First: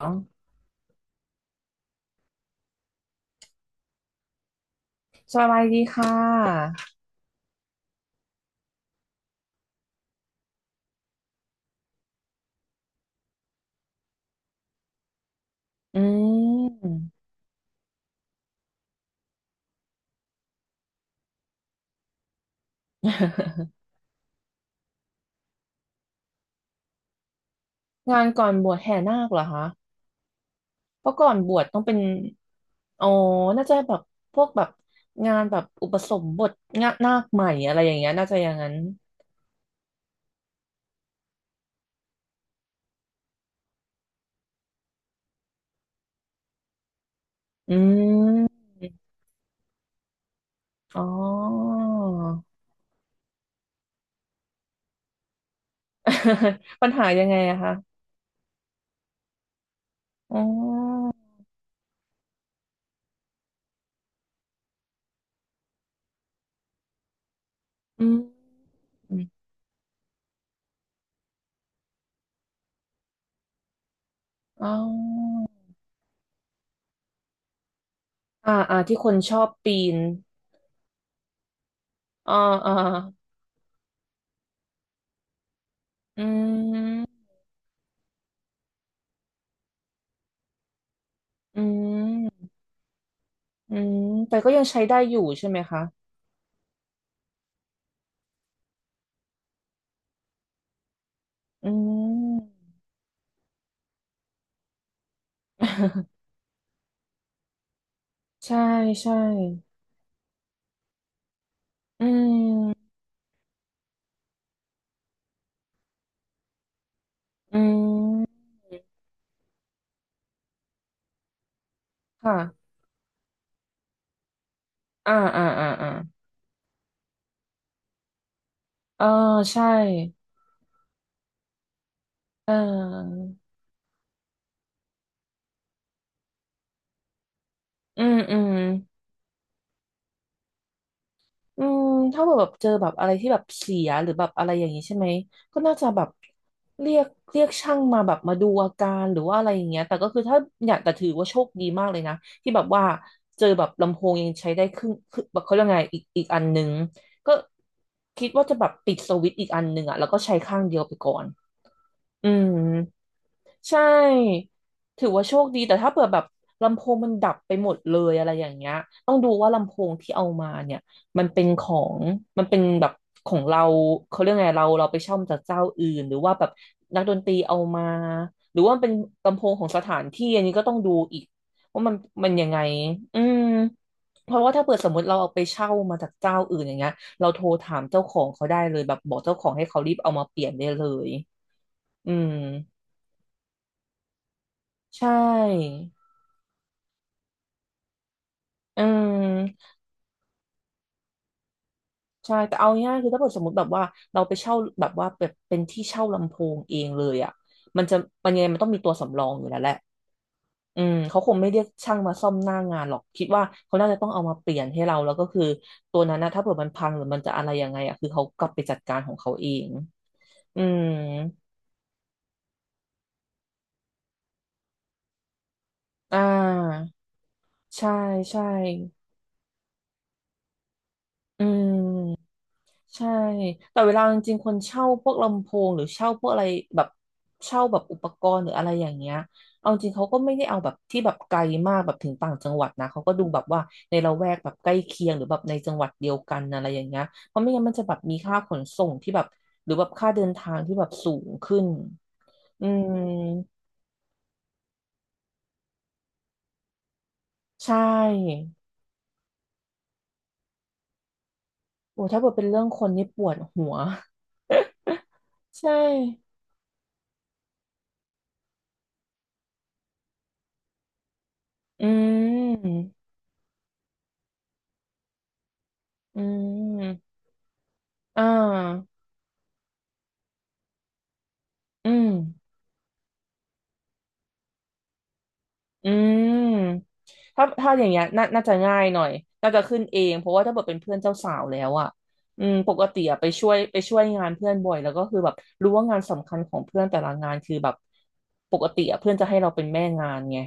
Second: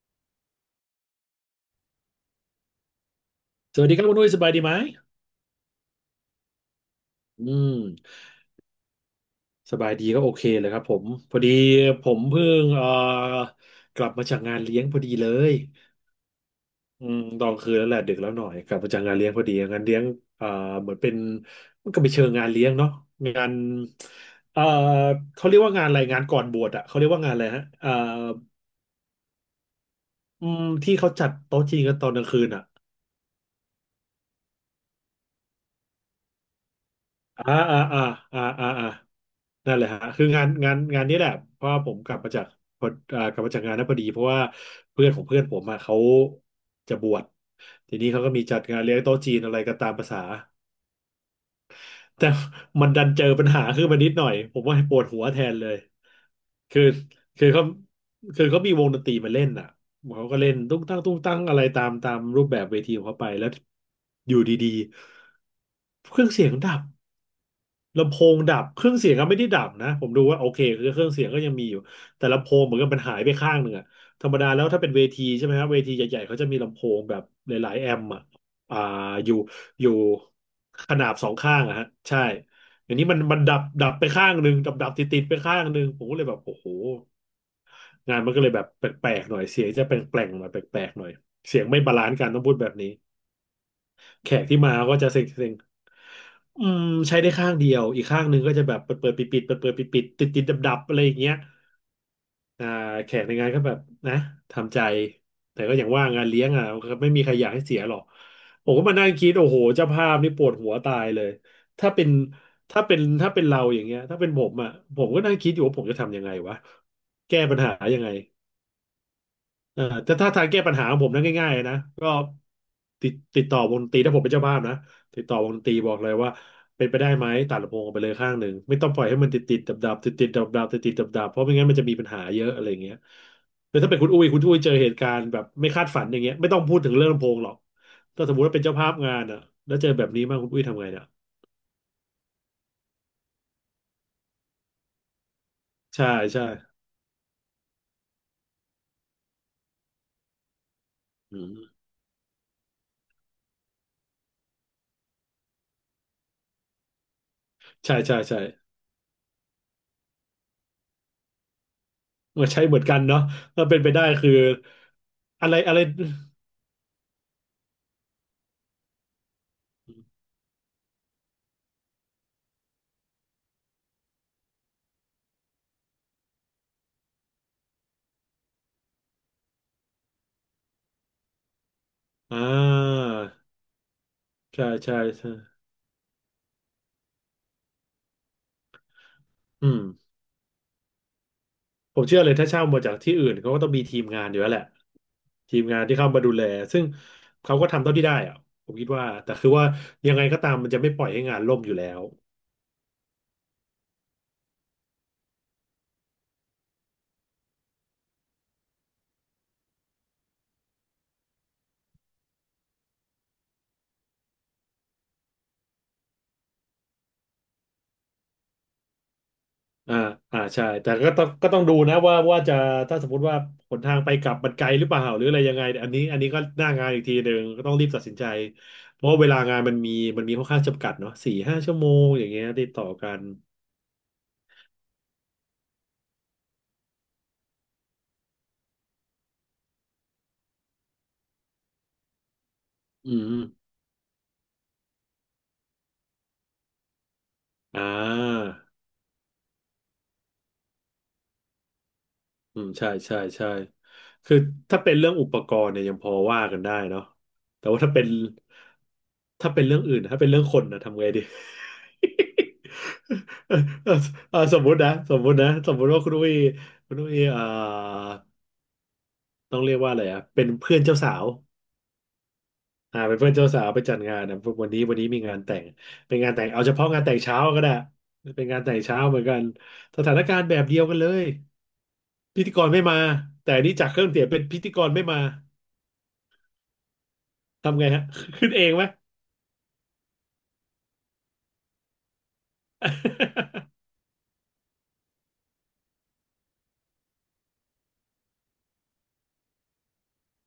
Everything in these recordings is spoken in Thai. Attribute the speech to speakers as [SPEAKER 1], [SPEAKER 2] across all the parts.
[SPEAKER 1] อ๋อ
[SPEAKER 2] สวัสดีครับคุณนุ้ยสบายดีไหม
[SPEAKER 1] สบายดีค่ะ
[SPEAKER 2] อืมสบายดีก็โอเคเลยครับผมพอดีผมเพิ่งกลับมาจากงานเลี้ยงพอดีเลย
[SPEAKER 1] อืม
[SPEAKER 2] อืมตอนคืนแล้วแหละดึกแล้วหน่อยกลับมาจากงานเลี้ยงพอดีงานเลี้ยงเอ่อเหมือนเป็นมันก็ไปเชิงงานเลี้ยงเนาะงาน เอ่อเขาเรียกว่างานอะไรงานก่อนบวชอะเขาเรียกว่างานอะไรฮะ
[SPEAKER 1] งานก่อนบวชแห่นาคเหรอคะ
[SPEAKER 2] อืมที่
[SPEAKER 1] เพ
[SPEAKER 2] เขา
[SPEAKER 1] ราะ
[SPEAKER 2] จั
[SPEAKER 1] ก่อ
[SPEAKER 2] ด
[SPEAKER 1] นบว
[SPEAKER 2] โต๊ะ
[SPEAKER 1] ช
[SPEAKER 2] จี
[SPEAKER 1] ต้อง
[SPEAKER 2] น
[SPEAKER 1] เป็
[SPEAKER 2] กัน
[SPEAKER 1] น
[SPEAKER 2] ตอนกลางคืนอะ
[SPEAKER 1] อ๋อน่าจะแบบพวกแบบงานแบบอุปสมบทงานนาคให
[SPEAKER 2] อ่า
[SPEAKER 1] ม่อะ
[SPEAKER 2] อ่า
[SPEAKER 1] ไรอย่าง
[SPEAKER 2] อ่า
[SPEAKER 1] เงี้ยน่าจะ
[SPEAKER 2] อ่า
[SPEAKER 1] อย่าง
[SPEAKER 2] อ่า
[SPEAKER 1] นั้น
[SPEAKER 2] อ่านั่นแหละฮะคืองานนี้แหละเพราะว่าผมกลับมาจากพออ่ากลับมาจากงานนั้นพอดีเพราะว่าเพื่อนของเพื่อนผมอะเขาจะบวช
[SPEAKER 1] อื
[SPEAKER 2] ทีนี้เขาก็มีจัด
[SPEAKER 1] ม
[SPEAKER 2] งานเลี้ยงโต๊ะจีนอะไรก็ตามภาษา
[SPEAKER 1] อ๋อ
[SPEAKER 2] แต่มันดันเจอปัญหาขึ้นมานิดหน่อยผมว่าปวดหัวแทนเลย คือ
[SPEAKER 1] ปัญหายังไง
[SPEAKER 2] คือ
[SPEAKER 1] อะ
[SPEAKER 2] เขา
[SPEAKER 1] คะ
[SPEAKER 2] คือเขามีวงดนตรีมาเล่นอ่ะเขา
[SPEAKER 1] อ๋
[SPEAKER 2] ก็เล่นตุ้งตั้ง
[SPEAKER 1] อ
[SPEAKER 2] ตุ้งตั้งอะไรตามรูปแบบเวทีของเขาไปแล้วอยู่ดีๆเครื่องเสียงดับ
[SPEAKER 1] อื
[SPEAKER 2] ลำโพ
[SPEAKER 1] ม
[SPEAKER 2] งดับเครื่องเสี
[SPEAKER 1] อ
[SPEAKER 2] ยง
[SPEAKER 1] ม
[SPEAKER 2] ก็ไม่ได้ดับนะผมดูว่าโอเคคือเครื่องเสียงก็ยังมีอยู่แต่ลำโพงเหมือนกับมันหายไปข้างหนึ่งอะธรรมดาแล้
[SPEAKER 1] อ๋
[SPEAKER 2] วถ้าเป็นเวที
[SPEAKER 1] อ
[SPEAKER 2] ใช่ไหมครับเวทีใหญ่ๆเขาจะมีลำโพงแบบหลายๆแอมป์อะ
[SPEAKER 1] อ่าอ่า
[SPEAKER 2] อ่า
[SPEAKER 1] ที่คน
[SPEAKER 2] อ
[SPEAKER 1] ช
[SPEAKER 2] ยู่
[SPEAKER 1] อบปี
[SPEAKER 2] อยู่
[SPEAKER 1] น
[SPEAKER 2] ขนาบสองข้างอะฮะใช่
[SPEAKER 1] อ่าอ่า
[SPEAKER 2] อย่างนี้มันดับดับไปข้างหนึ่งดับดับติดติดไปข้างหนึ่งผมก็เล
[SPEAKER 1] อื
[SPEAKER 2] ยแบบโอ้โห
[SPEAKER 1] ม
[SPEAKER 2] งานมันก็เลยแบบแปลกๆหน่อยเสียงจะแปลงๆหน่อยแปลกๆหน่อยเสี
[SPEAKER 1] อื
[SPEAKER 2] ยงไม่บาลานซ์กันต้อง
[SPEAKER 1] ม
[SPEAKER 2] พูดแบบนี้
[SPEAKER 1] อืม
[SPEAKER 2] แข
[SPEAKER 1] แต่
[SPEAKER 2] ก
[SPEAKER 1] ก็
[SPEAKER 2] ที่
[SPEAKER 1] ยัง
[SPEAKER 2] มา
[SPEAKER 1] ใช้
[SPEAKER 2] ก็
[SPEAKER 1] ได้
[SPEAKER 2] จะ
[SPEAKER 1] อยู่
[SPEAKER 2] เซ็ง
[SPEAKER 1] ใช่
[SPEAKER 2] เซ็ง
[SPEAKER 1] ไหมคะ
[SPEAKER 2] อืมใช้ได้ข้างเดียวอีกข้างหนึ่งก็จะแบบเปิดเปิดปิดปิดเปิดเปิดปิดปิดติดติดดับดับๆอะไรอย่างเงี้ย
[SPEAKER 1] อืม
[SPEAKER 2] อ่าแขกในงานก็แบบนะทำใจแต่ก็อย่างว่า งานเลี้ยงอ่ะก็ไม่มีใครอยากให้เสียหรอก
[SPEAKER 1] ใช่
[SPEAKER 2] ผมก็มานั่ง
[SPEAKER 1] ใช่
[SPEAKER 2] คิดโอ้โหเจ้าภาพนี่ปวดหัวตายเลยถ้าเป็
[SPEAKER 1] อื
[SPEAKER 2] น
[SPEAKER 1] ม
[SPEAKER 2] ถ้าเป็นเราอย่างเงี้ยถ้าเป็นผมอ่ะผมก็นั่งคิดอยู่ว่าผมจะทำยังไงวะแก้ปัญ
[SPEAKER 1] อื
[SPEAKER 2] หายังไง
[SPEAKER 1] ม
[SPEAKER 2] เออแต่ถ้าทางแก้ปัญหาของผมนั้นง่ายๆนะก็
[SPEAKER 1] ค่ะ
[SPEAKER 2] ติดต่อวงดนตรีถ้าผมเป็นเจ้าภาพนะ
[SPEAKER 1] อ่า
[SPEAKER 2] ติดต่อ
[SPEAKER 1] อ่า
[SPEAKER 2] วงดน
[SPEAKER 1] อ่า
[SPEAKER 2] ตรี
[SPEAKER 1] อ่า
[SPEAKER 2] บอกเลยว่าเป็นไปได้ไหมตัดลำโพงออกไปเลยข้างหนึ่งไม่ต้องป
[SPEAKER 1] เอ
[SPEAKER 2] ล่
[SPEAKER 1] อ
[SPEAKER 2] อยให้มันติดติด
[SPEAKER 1] ใช่
[SPEAKER 2] ดับดับติดติดดับดับติดติดดับดับเพราะไม่งั้นมันจะมีปัญหาเย
[SPEAKER 1] เ
[SPEAKER 2] อะอะไรอย่างเงี้ย
[SPEAKER 1] ออ
[SPEAKER 2] แต่ถ้าเป็นคุณอุ้ยเจอเหตุการณ์แบบไม่คาดฝันอย่างเงี้ยไม่ต้องพูดถึงเรื่องลำโพงหรอก
[SPEAKER 1] อืม
[SPEAKER 2] ถ้าส
[SPEAKER 1] อื
[SPEAKER 2] มมติ
[SPEAKER 1] ม
[SPEAKER 2] ว่าเป็นเจ้าภาพงานอ่ะแล้วเจอแบบนี้มากคุณอุ้ยทำไงเนี่ย
[SPEAKER 1] อืมถ้าแบบเจอแบบอะไรที่แบบเสียหรือแบบอะไรอย่างนี้ใช่ไหมก็น่าจะแบ
[SPEAKER 2] ใช่
[SPEAKER 1] บ
[SPEAKER 2] ใช่
[SPEAKER 1] เรียกเรียกช่างมาแบบมาดูอาการหรือว่าอะไรอย่างเงี้ยแต่ก็คือถ้าเนี่ยแต่ถือว่าโช
[SPEAKER 2] อื
[SPEAKER 1] คดี
[SPEAKER 2] ม
[SPEAKER 1] มากเลยนะที่แบบว่าเจอแบบลำโพงยังใช้ได้ครึ่งคือแบบเขาเรียกไงอีกอันหนึงก็
[SPEAKER 2] ใช่ใช่
[SPEAKER 1] คิด
[SPEAKER 2] ใช่
[SPEAKER 1] ว่าจะแบบปิดสวิตช์อีกอันหนึงอ่ะแล้วก็ใช้ข้างเดียวไปก่อนอืม
[SPEAKER 2] มาใช้เหมือนกันเนาะถ้าเป็
[SPEAKER 1] ใช่
[SPEAKER 2] นไปได้คือ
[SPEAKER 1] ถือว่าโชค
[SPEAKER 2] อะไร
[SPEAKER 1] ดี
[SPEAKER 2] อะ
[SPEAKER 1] แต่
[SPEAKER 2] ไร
[SPEAKER 1] ถ้าเปิดแบบลำโพงมันดับไปหมดเลยอะไรอย่างเงี้ย ต้องดูว่าลำโพงที่เอามาเนี่ยมันเป็นของมันเป็นแบบของเราเขาเรียกไงเราไปเช่ามาจากเจ้าอื่นหรือว่าแบบนักดนตรีเอามาหรือว่ามันเป็นลำโพงของสถานที่อันนี้ก็ต้องดูอีกว่ามัน
[SPEAKER 2] อ่า
[SPEAKER 1] ยังไงอืมเพราะว่าถ้า
[SPEAKER 2] ใช่
[SPEAKER 1] เปิดสมม
[SPEAKER 2] ใช่
[SPEAKER 1] ติเรา
[SPEAKER 2] ใช่
[SPEAKER 1] เอาไปเช่ามาจากเจ้าอื่นอย่างเงี้ยเราโทรถามเจ้าของเขาได้เลยแบบบอกเจ้าของให้
[SPEAKER 2] อื
[SPEAKER 1] เขา
[SPEAKER 2] ม
[SPEAKER 1] รีบเอามาเปลี่ยนได้เลย
[SPEAKER 2] ผม
[SPEAKER 1] อื
[SPEAKER 2] เชื่อเล
[SPEAKER 1] ม
[SPEAKER 2] ยถ้าเช่ามาจากที่อื่นเขาก็ต้องมีทีมงานอยู่แล้วแหละ
[SPEAKER 1] ใช
[SPEAKER 2] ทีม
[SPEAKER 1] ่
[SPEAKER 2] งานที่เข้ามาดูแลซึ่งเขาก็ทำเท่าที่ได้อะผม
[SPEAKER 1] อื
[SPEAKER 2] คิดว่าแต่คือว่า
[SPEAKER 1] ม
[SPEAKER 2] ยังไงก็ตามมันจะไม่ปล่อยให้งานล่มอยู่แล้ว
[SPEAKER 1] ใช่แต่เอาง่ายๆคือถ้าเกิดสมมติแบบว่าเราไปเช่าแบบว่าแบบเป็นที่เช่าลำโพงเองเลยอ่ะมันจะมันยังไงมันต้องมีตัวสำรองอยู่แล้วแหละอืมเขาคงไม่เรียกช่างมาซ่อมหน้างานหรอกคิดว่าเขาน่าจะต้องเอามาเปลี่ยนให้เราแล้วก็คือตัวนั้นนะถ้าเผื่อมันพังหรือมันจะอะไรยังไงอ่ะคือเขากลับไปจัดการของเขาเอง
[SPEAKER 2] อ่าอ่า
[SPEAKER 1] อื
[SPEAKER 2] ใช่
[SPEAKER 1] ม
[SPEAKER 2] แต่ก็ต้องดูนะว่าจะถ้าสมมติว่าหนทางไปกลับมันไกลหรือเปล่าหรืออะไรยังไง
[SPEAKER 1] อ่
[SPEAKER 2] อันนี้ก็หน้า
[SPEAKER 1] า
[SPEAKER 2] งานอีกทีหนึ่งก็ต้องรี
[SPEAKER 1] ใช่
[SPEAKER 2] บตัดสินใจ
[SPEAKER 1] ใช่
[SPEAKER 2] เพราะว่าเวลางานมันมีมีค่อนข้างจำกัดเนาะสี่
[SPEAKER 1] อื
[SPEAKER 2] ห้าชั่วโมงอ
[SPEAKER 1] ม
[SPEAKER 2] ย่างเงี้ยติดต่อ
[SPEAKER 1] ใช่
[SPEAKER 2] กัน
[SPEAKER 1] แต่เวลาจริงๆคนเช่าพวกลำโพงหรือเช่าพวกอะไรแบบเช่าแบบอุปกรณ์หรืออะไรอย่างเงี้ยเอาจริงเขาก็ไม่ได้เอาแบบที่แบบไกลมากแบบถึงต่างจังหวัดนะเขา
[SPEAKER 2] อื
[SPEAKER 1] ก็ดูแบ
[SPEAKER 2] ม
[SPEAKER 1] บว่าในละแวกแบบใกล้เคียงหรือแบบในจังหวัดเดียวกันอะไรอย่างเงี้ยเพราะไม่งั้นมัน
[SPEAKER 2] อ่
[SPEAKER 1] จะแบบมีค่า
[SPEAKER 2] า
[SPEAKER 1] ขนส่งที่แบบหรือแบบค่าเดินทางที่แบบสูงขึ้น
[SPEAKER 2] อื
[SPEAKER 1] อื
[SPEAKER 2] มใช่
[SPEAKER 1] ม
[SPEAKER 2] ใช่ใช่คือถ้าเป็นเรื่องอุปกรณ์เนี่ยยังพอว่ากันได้เนาะแต่
[SPEAKER 1] ใช่
[SPEAKER 2] ว่าถ้าเป็นเรื่องอื่นถ้าเป็นเรื่องคนนะทำไงดี
[SPEAKER 1] โอ้ถ้าเกิ ดเป็นเรื่องคนนี่ปวด
[SPEAKER 2] เออ
[SPEAKER 1] หัว
[SPEAKER 2] เออเออส
[SPEAKER 1] ใช่
[SPEAKER 2] มมุติว่าคุณอุ้ยคุณอุ้ยเอ่อต้องเรียกว่าอะไรอ่ะเป็นเพื่อนเจ้าสาว
[SPEAKER 1] อื
[SPEAKER 2] อ่า
[SPEAKER 1] ม
[SPEAKER 2] เป็นเพื่อนเจ้าสาวไปจัดงานนะวันนี้มีงานแต่งเป็น
[SPEAKER 1] อื
[SPEAKER 2] งานแต่งเอาเฉพาะงาน
[SPEAKER 1] ม
[SPEAKER 2] แต่งเช้าก็ได้
[SPEAKER 1] อ่
[SPEAKER 2] เป็นงานแต่ง
[SPEAKER 1] า
[SPEAKER 2] เช้าเหมือนกันสถานการณ์แบบเดียวกันเลย
[SPEAKER 1] อืม
[SPEAKER 2] พิธีกรไม่มาแต่อันนี่จากเครื่องเสียงเป็นพิธีกรไม่มา
[SPEAKER 1] อืมถ้า
[SPEAKER 2] ทำ
[SPEAKER 1] อ
[SPEAKER 2] ไง
[SPEAKER 1] ย่างเงี้
[SPEAKER 2] ฮะ
[SPEAKER 1] ยน่า น่า
[SPEAKER 2] ขึ้น
[SPEAKER 1] จะ
[SPEAKER 2] เอง
[SPEAKER 1] ง่า
[SPEAKER 2] ไหม
[SPEAKER 1] ยหน่อยน่าจะขึ้นเองเพราะว่าถ้าเกิดเป็นเพื่อนเจ้าสาวแล้วอ่ะอืมปกติอะไปช่วยไป ช่วยงานเพื่อนบ่อยแล้วก็คือแบบรู้ว่างานสำคัญของเพื่อนแต่ละงานคือแบบปกติอะเพื่อนจะให้เราเป็นแม่งานไง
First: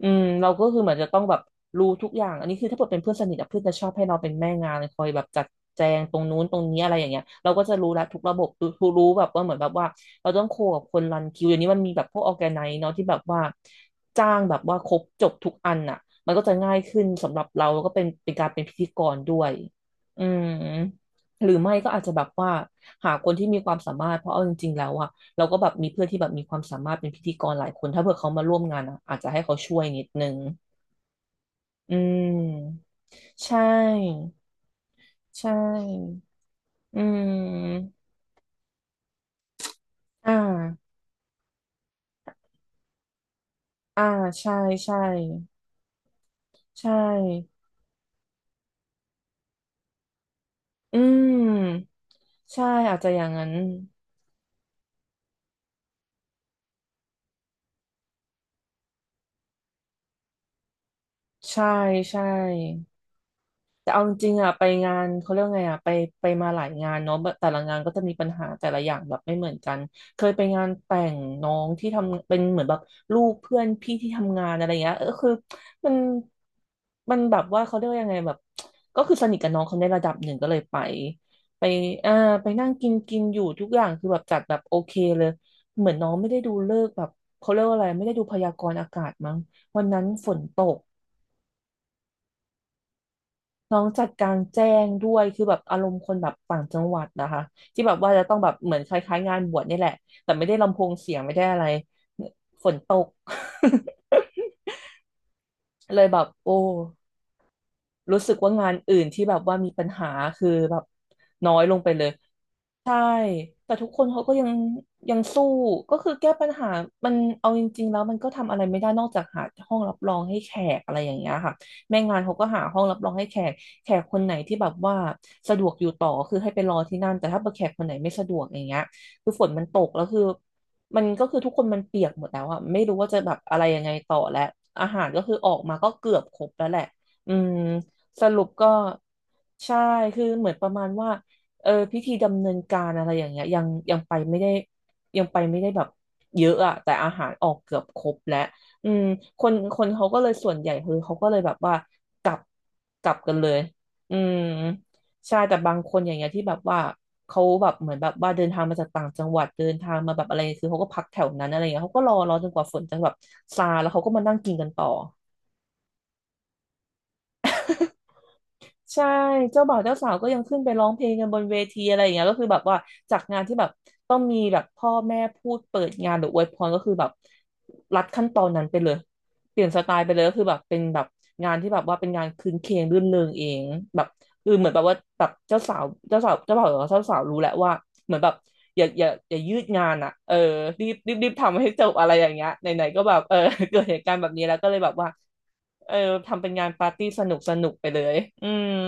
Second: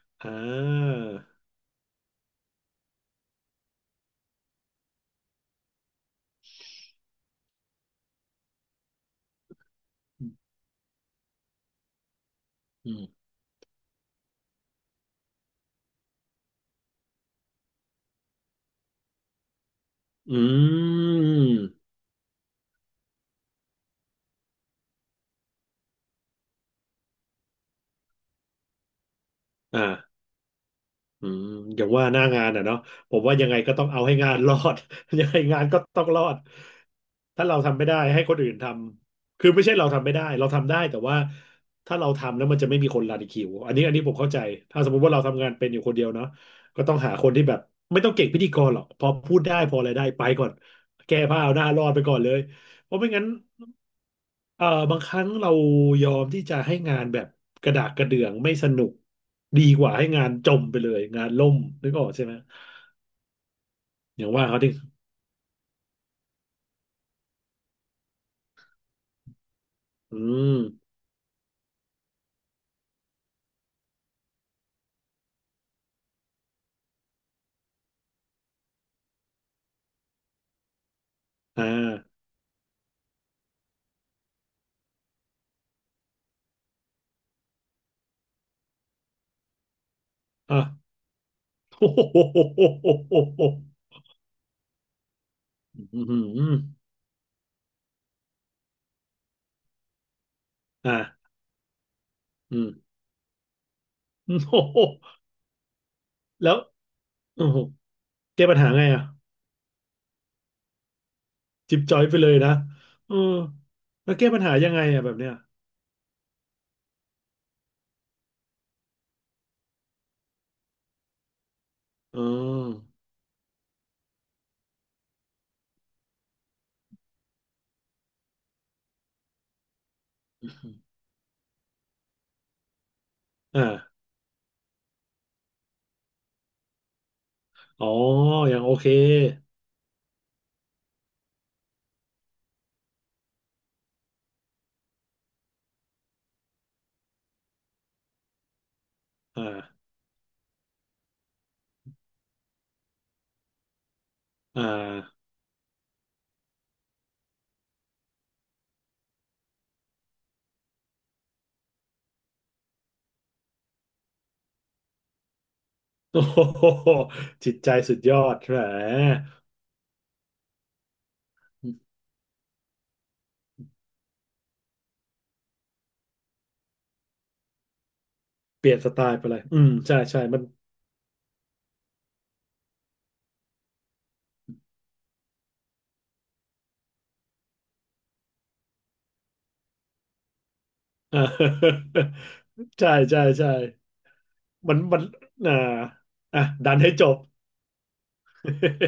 [SPEAKER 1] อืม
[SPEAKER 2] อ่
[SPEAKER 1] เราก็คือเหมือ
[SPEAKER 2] า
[SPEAKER 1] นจะต้องแบบรู้ทุกอย่างอันนี้คือถ้าเกิดเป็นเพื่อนสนิทอะเพื่อนจะชอบให้เราเป็นแม่งานเลยคอยแบบจัดแจงตรงนู้นตรงนี้อะไรอย่างเงี้ยเราก็จะรู้ละทุกระบบรู้แบบว่าเหมือนแบบว่าเราต้องโคกับคนรันคิวอย่างนี้มันมีแบบพวกออแกไน
[SPEAKER 2] อื
[SPEAKER 1] เนาะ
[SPEAKER 2] ม
[SPEAKER 1] ที่แบบว่า จ้างแบบว่าครบจบทุกอันน่ะมันก็จะง่ายขึ้นสำหรับเราแล้วก็เป็นการเป็นพิธีกรด้วยอื
[SPEAKER 2] อ
[SPEAKER 1] ม
[SPEAKER 2] ื
[SPEAKER 1] หรือ
[SPEAKER 2] ม
[SPEAKER 1] ไม่ก็อาจจะแบบว่าหาคนที่มีความสามารถเพราะเอาจริงๆแล้วอะเราก็แบบมีเพื่อนที่แบบมีความสามารถเป็นพิธีกรหลายคนถ้าเผื่อเขามาร่วมงานอะอาจจะให้เขาช่วยนิด
[SPEAKER 2] อ่า
[SPEAKER 1] นึง
[SPEAKER 2] อืมอย่าง
[SPEAKER 1] อื
[SPEAKER 2] ว่าหน้างานอ่ะเนาะ
[SPEAKER 1] ม
[SPEAKER 2] ผมว่ายัง
[SPEAKER 1] ใช
[SPEAKER 2] ไงก็ต้องเอาให้
[SPEAKER 1] ่
[SPEAKER 2] งานรอด ยังไง
[SPEAKER 1] ใช
[SPEAKER 2] งานก็ต้องร
[SPEAKER 1] ่
[SPEAKER 2] อด
[SPEAKER 1] อื
[SPEAKER 2] ถ้าเราทำไม่
[SPEAKER 1] ม
[SPEAKER 2] ได้ให้คนอื่นทำคือไม่ใช่เราทำไม่ได้
[SPEAKER 1] อ่
[SPEAKER 2] เราทำได้
[SPEAKER 1] า
[SPEAKER 2] แต่ว่าถ้าเราทำแล้วมันจะไม่มีคนรันคิวอันนี้อัน
[SPEAKER 1] อ่า
[SPEAKER 2] นี้ผมเข้าใจ
[SPEAKER 1] ใช่
[SPEAKER 2] ถ้าสม
[SPEAKER 1] ใช่
[SPEAKER 2] มติว่าเราทำงานเป็นอยู่คนเดียวเนาะก็
[SPEAKER 1] ใช่
[SPEAKER 2] ต้องหาคนที่แบบไม่ต้องเก่งพิธีกรหรอกพอพูดได้พออะไรได้ไปก่อน
[SPEAKER 1] อื
[SPEAKER 2] แก้ผ้าเอาหน้ารอดไป
[SPEAKER 1] ม
[SPEAKER 2] ก่อนเลย
[SPEAKER 1] ใช่
[SPEAKER 2] เพ
[SPEAKER 1] อาจ
[SPEAKER 2] ราะไม่
[SPEAKER 1] จะอ
[SPEAKER 2] งั้
[SPEAKER 1] ย่า
[SPEAKER 2] น
[SPEAKER 1] งนั้น
[SPEAKER 2] เอ่อ บางครั้งเรายอมที่จะให้งานแบบกระดากกระเดื่องไม่สนุกดีกว่าให้งานจมไปเลยงานล่ม
[SPEAKER 1] ใช่
[SPEAKER 2] นึกออก
[SPEAKER 1] ใช่
[SPEAKER 2] ใช่ไหม
[SPEAKER 1] แต่เอาจ
[SPEAKER 2] อย่า
[SPEAKER 1] ริ
[SPEAKER 2] ง
[SPEAKER 1] งๆ
[SPEAKER 2] ว่า
[SPEAKER 1] อ่ะ
[SPEAKER 2] เขา
[SPEAKER 1] ไป
[SPEAKER 2] ดิ
[SPEAKER 1] งานเขาเรียกว่าไงอ่ะไปมาหลายงานเนาะแต่ละงานก็จะมีปัญหาแต่ละอย่างแบบไม่เหมือนกัน
[SPEAKER 2] อื
[SPEAKER 1] เคยไป
[SPEAKER 2] ม
[SPEAKER 1] งานแต่งน้องที่ทำเป็นเหมือนแบบลูกเพื่อนพี่ที่ทำงานอะไรเงี้ยเออคือมันมันแบบว่าเขาเรียกว่ายังไงแบบก็คือสนิทกับน้องเขาในระดับหนึ่งก็เลยไปไป
[SPEAKER 2] อ่า
[SPEAKER 1] อ่าไปนั่งกินกินอยู่ทุกอย่างคือแบบจัดแบบโอเคเลยเหมือนน้องไม่ได้ดูฤกษ์แบบเขาเรียกว่าอะไรไม่ได้ดูพยากรณ์อากาศมั้งวันนั้นฝนต
[SPEAKER 2] อ่ะ
[SPEAKER 1] ก
[SPEAKER 2] โอ้โห
[SPEAKER 1] น้องจัดกลางแจ้งด้วยคือแบบอารมณ์
[SPEAKER 2] อื
[SPEAKER 1] คนแบบ
[SPEAKER 2] ม
[SPEAKER 1] ต่างจังหวัดนะคะที่แบบว่าจะต้องแบบเหมือนคล้ายๆงานบวชนี่แหละแต่ไม่ได้ลำโพงเสียง
[SPEAKER 2] อ่า
[SPEAKER 1] ไม่ได้อะไร
[SPEAKER 2] อืม โ อ้โห
[SPEAKER 1] เลยแบบ
[SPEAKER 2] แล้
[SPEAKER 1] โอ้
[SPEAKER 2] วโอ้โห
[SPEAKER 1] รู้สึก
[SPEAKER 2] แก้
[SPEAKER 1] ว่า
[SPEAKER 2] ปัญ
[SPEAKER 1] งา
[SPEAKER 2] หา
[SPEAKER 1] น
[SPEAKER 2] ไง
[SPEAKER 1] อื่
[SPEAKER 2] อ่ะ
[SPEAKER 1] นที่แบบว่ามีปัญหาคือแบบน้อยล
[SPEAKER 2] จิ
[SPEAKER 1] ง
[SPEAKER 2] บ
[SPEAKER 1] ไป
[SPEAKER 2] จอ
[SPEAKER 1] เล
[SPEAKER 2] ย
[SPEAKER 1] ย
[SPEAKER 2] ไปเลยนะ
[SPEAKER 1] ใช่
[SPEAKER 2] เออ
[SPEAKER 1] แต่ทุกคน
[SPEAKER 2] แล้ว
[SPEAKER 1] เขา
[SPEAKER 2] แก้
[SPEAKER 1] ก็
[SPEAKER 2] ปัญ
[SPEAKER 1] ยัง
[SPEAKER 2] หายังไงอ่ะแบ
[SPEAKER 1] ยั
[SPEAKER 2] บ
[SPEAKER 1] ง
[SPEAKER 2] เนี้ย
[SPEAKER 1] สู้ก็คือแก้ปัญหามันเอาจริงๆแล้วมันก็ทำอะไรไม่ได้นอกจากหาห้องรับรองให้แขกอะไรอย่างเงี้ยค่ะแม่งา
[SPEAKER 2] อื
[SPEAKER 1] นเขาก็หาห้องรับร
[SPEAKER 2] ม
[SPEAKER 1] องให้แขกแขกคนไหนที่แบบว่าสะดวกอยู่ต่อคือให้ไปรอที่นั่นแต่ถ้าแขกคนไหนไม่สะดวกอย่างเงี้ยคือฝนมันตกแล้วคือมันก็คือทุกคนมันเปียกหมดแล้วอะไม่รู้ว่าจะแบบอะไร
[SPEAKER 2] อ่า
[SPEAKER 1] ยังไงต่อแล้วอาหารก็คือออกมาก็เกือบครบแล้วแหละอืม
[SPEAKER 2] อ๋อ
[SPEAKER 1] สรุป
[SPEAKER 2] อยาง
[SPEAKER 1] ก็
[SPEAKER 2] โอเค
[SPEAKER 1] ใช่คือเหมือนประมาณว่า พิธีดำเนินการอะไรอย่างเงี้ยยังไปไม่ได้ยังไปไม่ได้แบบเยอะอะแต่อาหารออกเกือบครบแล้วอืมคนค
[SPEAKER 2] อ่า
[SPEAKER 1] นเขาก็เลยส่วนใหญ่คือเขาก็เลยแบบว่ากลับกลับกันเลยอืม
[SPEAKER 2] อ่า
[SPEAKER 1] ใช่แต่บางคนอย่างเงี้ยที่แบบว่าเขาแบบเหมือนแบบว่าเดินทางมาจากต่างจังหวัดเดินทางมาแบบอะไรคือเขาก็พักแถวนั้นอะไรเงี้ยเขาก็รอจนกว่าฝนจะแบบซาแล้วเขาก็มานั่งกินกันต่อ
[SPEAKER 2] โอ้ โหจิตใจสุดยอดแหม
[SPEAKER 1] ใช่เจ้าบ่าวเจ้าสาวก็ยังขึ้นไปร้องเพลงกันบนเวทีอะไรอย่างเงี้ยก็คือแบบว่าจากงานที่แบบต้องมีแบบพ่อแม่พูดเปิดงานหรืออวยพรก็คือแบบรัดขั้นตอนนั้
[SPEAKER 2] เป
[SPEAKER 1] น
[SPEAKER 2] ลี่
[SPEAKER 1] ไป
[SPEAKER 2] ยน
[SPEAKER 1] เล
[SPEAKER 2] ส
[SPEAKER 1] ย
[SPEAKER 2] ไตล์ไปเลย
[SPEAKER 1] เป
[SPEAKER 2] อื
[SPEAKER 1] ลี่ยน
[SPEAKER 2] ม
[SPEAKER 1] สไต
[SPEAKER 2] ใช่
[SPEAKER 1] ล์ไปเล
[SPEAKER 2] ใช่
[SPEAKER 1] ยก็
[SPEAKER 2] มั
[SPEAKER 1] คื
[SPEAKER 2] น
[SPEAKER 1] อแบบเป็นแบบงานที่แบบว่าเป็นงานคืนเคงรื่นเริงเองแบบคือเหมือนแบบว่าแบบเจ้าสาวเจ้าบ่าวหรือว่าเจ้าสาวรู้แหละว่าเหมือนแบบอย่ายืดงานอ่ะเออ
[SPEAKER 2] อ่า
[SPEAKER 1] รีบทำให้จบอะไรอย่างเงี้ย ไหน
[SPEAKER 2] ใช่
[SPEAKER 1] ๆก็แบบ
[SPEAKER 2] ใช่
[SPEAKER 1] เออ
[SPEAKER 2] ใช่
[SPEAKER 1] เกิดเหตุการณ์แบบนี้แล้วก็
[SPEAKER 2] มั
[SPEAKER 1] เล
[SPEAKER 2] น
[SPEAKER 1] ยแบบ
[SPEAKER 2] มัน
[SPEAKER 1] ว่า
[SPEAKER 2] อ่า
[SPEAKER 1] เออทำ
[SPEAKER 2] อ่ะ
[SPEAKER 1] เป็นงาน
[SPEAKER 2] ดัน
[SPEAKER 1] ปา
[SPEAKER 2] ให้
[SPEAKER 1] ร์
[SPEAKER 2] จ
[SPEAKER 1] ตี้
[SPEAKER 2] บ
[SPEAKER 1] สนุกสนุกไปเลยอืม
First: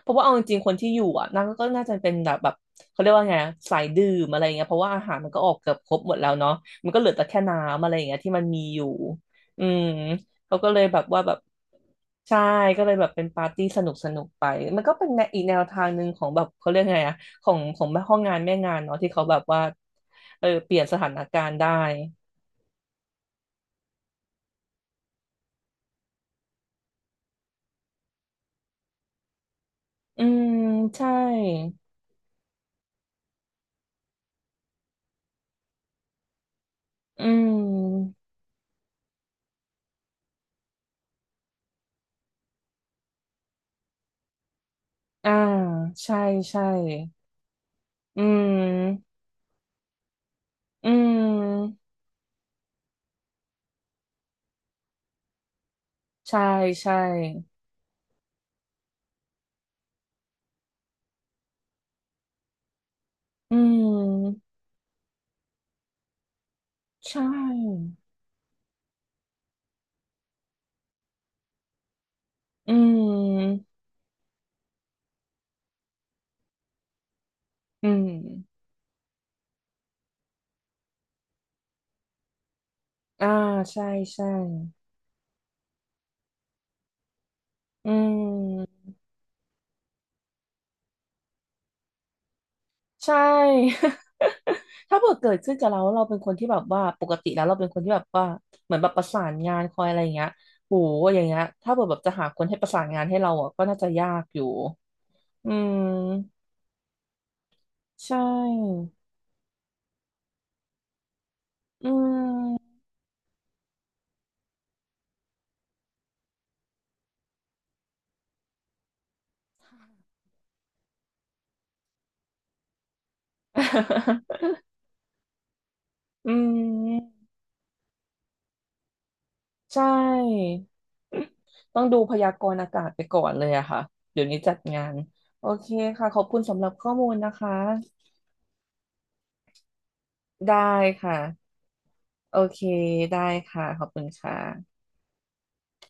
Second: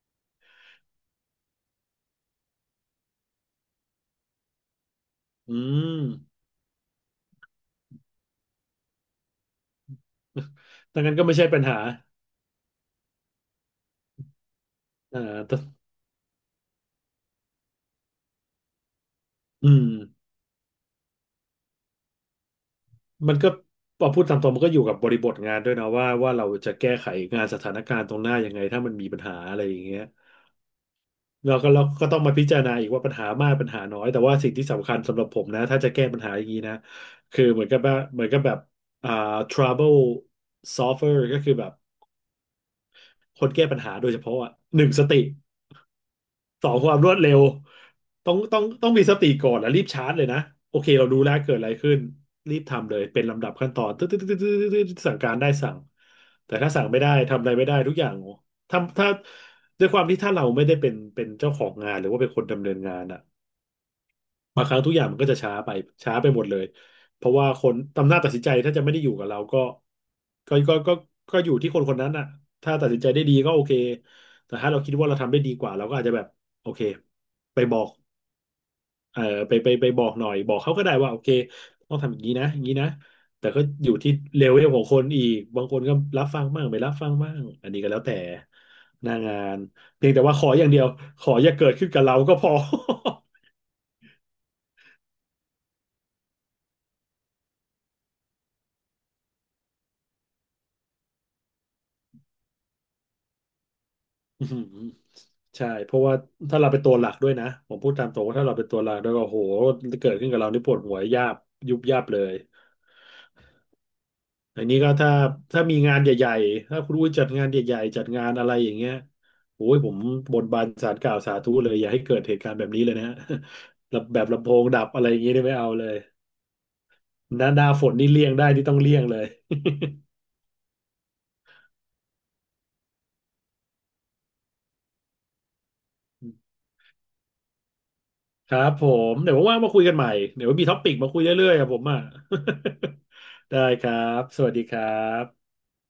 [SPEAKER 1] เพราะว่าเอาจริงๆคนที่อยู่อ่ะน่าก็น่าจะเป็นแบบเขาเรียกว่าไงอะสายดื่มอะไรเงี้ยเพราะว่าอาหารมันก็อ อ
[SPEAKER 2] อื
[SPEAKER 1] กเกือบครบ
[SPEAKER 2] ม
[SPEAKER 1] หมดแล้วเนาะมันก็เหลือแต่แค่น้ำอะไรเงี้ยที่มันมีอยู่ อืมเขาก็เลยแบ
[SPEAKER 2] ดัง
[SPEAKER 1] บ
[SPEAKER 2] นั้น
[SPEAKER 1] ว่า
[SPEAKER 2] ก็
[SPEAKER 1] แบ
[SPEAKER 2] ไม่
[SPEAKER 1] บ
[SPEAKER 2] ใช่ปัญหา
[SPEAKER 1] ใช่ก็เลยแบบเป็นปาร์ตี้สนุกสนุกไปมันก็เป็น
[SPEAKER 2] อ่า
[SPEAKER 1] แนวอีกแน
[SPEAKER 2] แต่
[SPEAKER 1] วทางหนึ่งของแบบเขาเรียกไงอะของแม่ห้องงานแม่งานเนาะที่เขาแบบว่า
[SPEAKER 2] อืม
[SPEAKER 1] เออเปลี่ยนสถานการณ์ได้
[SPEAKER 2] มันก็พอพูดตามตรงมันก็อยู่กับบริบทงานด้วยนะว่าเราจะแก้ไขงานสถานการณ์ตรงหน้ายังไงถ้ามันมีปัญหาอะไรอย่างเงี้ย
[SPEAKER 1] อืมใช่
[SPEAKER 2] เราก็ต้องมาพิจารณาอีกว่าปัญหามากปัญหาน้อยแต่ว่าสิ่งที่สำคัญสำหรับผมนะถ้าจะแก้ปัญหาอย่างนี้นะ
[SPEAKER 1] อื
[SPEAKER 2] คือเหมือนกับว่า
[SPEAKER 1] ม
[SPEAKER 2] เหมือนกับแบบอ่า trouble solver ก็คือแบบคนแก้ปัญหาโดยเฉพาะอ่ะหนึ่งสติ
[SPEAKER 1] อ่าใช่ใช่
[SPEAKER 2] สองความรวดเร็ว
[SPEAKER 1] อื
[SPEAKER 2] ต้องมีส
[SPEAKER 1] ม
[SPEAKER 2] ติก่อนแล้วรีบชาร์จเลยนะโอ
[SPEAKER 1] อื
[SPEAKER 2] เคเรารู้แล้วเกิดอะไร
[SPEAKER 1] ม
[SPEAKER 2] ขึ้นรีบทำเลยเป็นลำดับขั้นตอนตึ๊ดตึ๊ดตึ๊ดตึ๊ดตึ๊ดสั่งการได้สั่ง
[SPEAKER 1] ใช่
[SPEAKER 2] แต่ถ้าสั่ง
[SPEAKER 1] ใช่
[SPEAKER 2] ไม่ได้ทำอะไรไม่ได้ทุกอย่างถ้าด้วยความที่ถ้าเราไม่ได้เป็นเจ้าของงานหรือว่าเป็นคนดำเนินงานอ่ะ
[SPEAKER 1] อืม
[SPEAKER 2] บางครั้งทุกอย่างมันก็จะช้าไปช้าไปหมดเลย
[SPEAKER 1] ใช่
[SPEAKER 2] เพราะว่าคนอำนาจตัดสินใจถ้าจะไม่ได้อยู่กับเราก็ก็ก็ก็ก็อยู่ที่คนคนนั้นอ่ะ
[SPEAKER 1] อื
[SPEAKER 2] ถ้าตัดสินใจได้ดีก็
[SPEAKER 1] ม
[SPEAKER 2] โอเคแต่ถ้าเราคิดว่าเราทำได้ดีกว่าเราก็อาจจะแบบโอเคไปบอ
[SPEAKER 1] อื
[SPEAKER 2] ก
[SPEAKER 1] ม
[SPEAKER 2] เอ่อไปบอกหน่อยบอกเขาก็ได้ว่าโอเคต้องทำอย่างนี้นะอย่างนี้นะ
[SPEAKER 1] อ่า
[SPEAKER 2] แต่ก็
[SPEAKER 1] ใช่
[SPEAKER 2] อยู่ที่
[SPEAKER 1] ใช่
[SPEAKER 2] เลเวลของคนอีกบางคนก็รับฟังบ้างไม่รับฟังบ้างอันนี้
[SPEAKER 1] อื
[SPEAKER 2] ก็แล้วแต่
[SPEAKER 1] ม
[SPEAKER 2] หน้างานเพียงแต่ว่าขออย่างเดียวขออย่าเกิดขึ้นกับเราก็พอ
[SPEAKER 1] ใช่ ถ้าเกิดขึ้นกับเราเราเป็นคนที่แบบว่าปกติแล้วเราเป็นคนที่แบบว่าเหมือนแบบประสานงานคอยอะไรอย่างเงี้ยโหอย่างเงี้ยถ้าเกิดแบบจะหาคนให้ประสานงานให้เราอ่ะก็น่าจะยากอ
[SPEAKER 2] อื
[SPEAKER 1] ยู่
[SPEAKER 2] ม
[SPEAKER 1] อื
[SPEAKER 2] ใช่เพราะว่า
[SPEAKER 1] ม
[SPEAKER 2] ถ้าเราเป็นตัวหลักด้วยนะผมพูดตาม
[SPEAKER 1] ใช
[SPEAKER 2] ตรงว่าถ้าเราเป็นตัว
[SPEAKER 1] ่
[SPEAKER 2] หลักด้วยก็โหเกิดขึ้นกับเรานี่ปวดหัวยาบยุบ
[SPEAKER 1] อื
[SPEAKER 2] ยับเลย
[SPEAKER 1] ม
[SPEAKER 2] อันนี้ก็ถ้ามีงานใหญ่ๆถ้าคุณอุ้ยจัดงานใหญ่ๆจัดงานอะไรอย่างเงี้ยโอ้ยผมบนบานศาลกล่าวสาธุเลยอย่าให้เกิดเหตุการณ์แบบนี้เลยนะฮะ แบบลำโพ งดับอะไรอย่างเงี้ยนี่ไม่เอาเลย
[SPEAKER 1] อืม
[SPEAKER 2] หน้าฝนนี่เลี่ยงได้นี่ต้องเลี่ยงเลย
[SPEAKER 1] ใช่ ต้องดูพยากรณ์อากาศไปก่อนเลยอะค่ะเดี๋ยวนี้จัดงานโอเคค่ะขอบคุณสำหรับข้อมูลนะคะ
[SPEAKER 2] ครับผมเดี๋ยวว่างๆมาคุยกันใหม่เดี๋ยว
[SPEAKER 1] ได้
[SPEAKER 2] มีท็อปปิกมา
[SPEAKER 1] ค่ะ
[SPEAKER 2] คุยเรื่อยๆครับผมอ่ะ
[SPEAKER 1] โอเคได้
[SPEAKER 2] ได้
[SPEAKER 1] ค่ะขอ
[SPEAKER 2] ค
[SPEAKER 1] บ
[SPEAKER 2] รั
[SPEAKER 1] คุณค
[SPEAKER 2] บสวัสดีค
[SPEAKER 1] ่ะ
[SPEAKER 2] รับ